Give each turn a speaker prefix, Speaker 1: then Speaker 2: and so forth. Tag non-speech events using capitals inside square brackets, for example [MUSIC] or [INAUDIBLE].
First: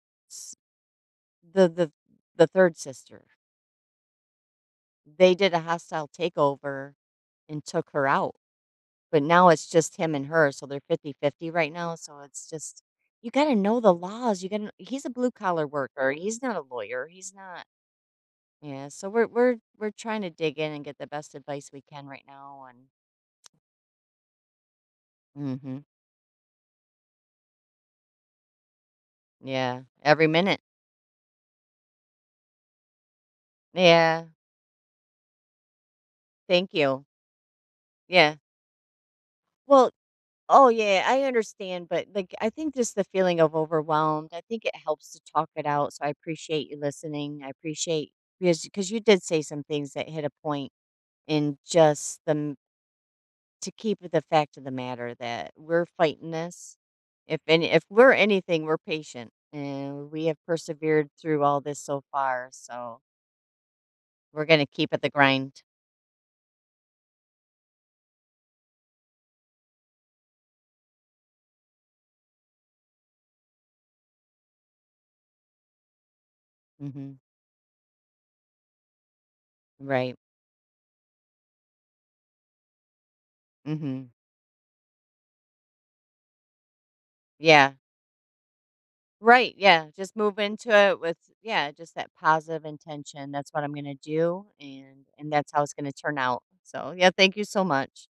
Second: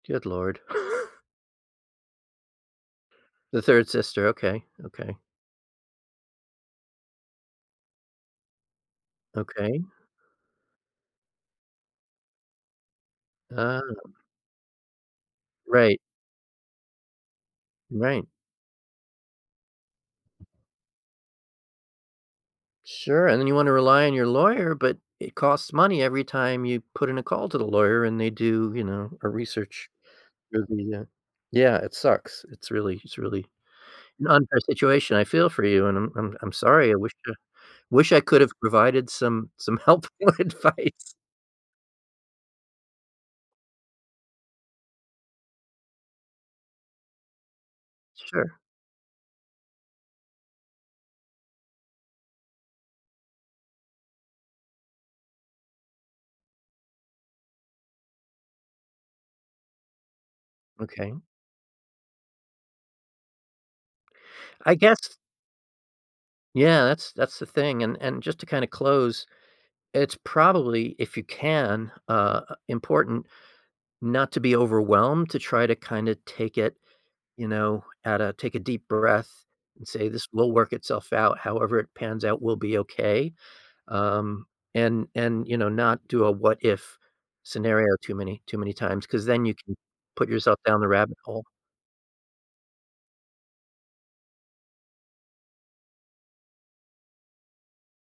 Speaker 1: Good
Speaker 2: S
Speaker 1: lord. [CHUCKLES]
Speaker 2: the the the 3rd sister.
Speaker 1: The 3rd sister. Okay, okay.
Speaker 2: They did a hostile takeover and took her out, but now, it's
Speaker 1: Okay.
Speaker 2: just him and her, so they're 50-50 right now, so, it's just you gotta know the
Speaker 1: Ah.
Speaker 2: laws. You gon he's a blue collar
Speaker 1: Right.
Speaker 2: worker, he's not a lawyer. He's not
Speaker 1: Right.
Speaker 2: yeah, so, we're we're we're trying to dig in and get the best advice we can right now, and
Speaker 1: Sure, and then you wanna rely on your lawyer, but it costs
Speaker 2: Mhm.
Speaker 1: money every time you put in a call to the lawyer, and they do, you know, a
Speaker 2: Yeah.
Speaker 1: research
Speaker 2: Every minute.
Speaker 1: review, yeah. Yeah, it sucks. It's really it's really an
Speaker 2: Yeah.
Speaker 1: unfair situation. I feel for you, and I'm I'm I'm
Speaker 2: Thank
Speaker 1: sorry. I
Speaker 2: you.
Speaker 1: wish a I wish I
Speaker 2: Yeah.
Speaker 1: could've provided some some
Speaker 2: Well
Speaker 1: help or
Speaker 2: oh, yeah,
Speaker 1: advice.
Speaker 2: I understand, but like, I think just the feeling of overwhelmed, I think it helps to talk it out, so, I appreciate you listening. I appreciate
Speaker 1: Sure.
Speaker 2: because 'cause you did say some things that hit a point in just the m to keep with the fact of the matter that we're fighting this. If any if we're anything, we're patient, and we have persevered
Speaker 1: Okay.
Speaker 2: through all this so far, so we're gonna
Speaker 1: I
Speaker 2: keep at the
Speaker 1: guess
Speaker 2: grind.
Speaker 1: Yeah, that's that's the thing, and and just to kinda close, it's probably, if you can uh, important not to be overwhelmed, to try to kinda take it,
Speaker 2: Mhm.
Speaker 1: you know, at a take a deep breath and say,
Speaker 2: Right.
Speaker 1: "This will work itself out. However it pans out will be okay,"
Speaker 2: Mhm.
Speaker 1: um, and and, you know, not do a what-if
Speaker 2: Yeah.
Speaker 1: scenario too many too many times 'cause then
Speaker 2: Right,
Speaker 1: you can
Speaker 2: yeah, just
Speaker 1: put
Speaker 2: move
Speaker 1: yourself
Speaker 2: into
Speaker 1: down the
Speaker 2: it
Speaker 1: rabbit
Speaker 2: with
Speaker 1: hole.
Speaker 2: yeah, just that positive intention. That's what I'm gonna do, and and that's how it's gonna turn out, so yeah, thank you so much.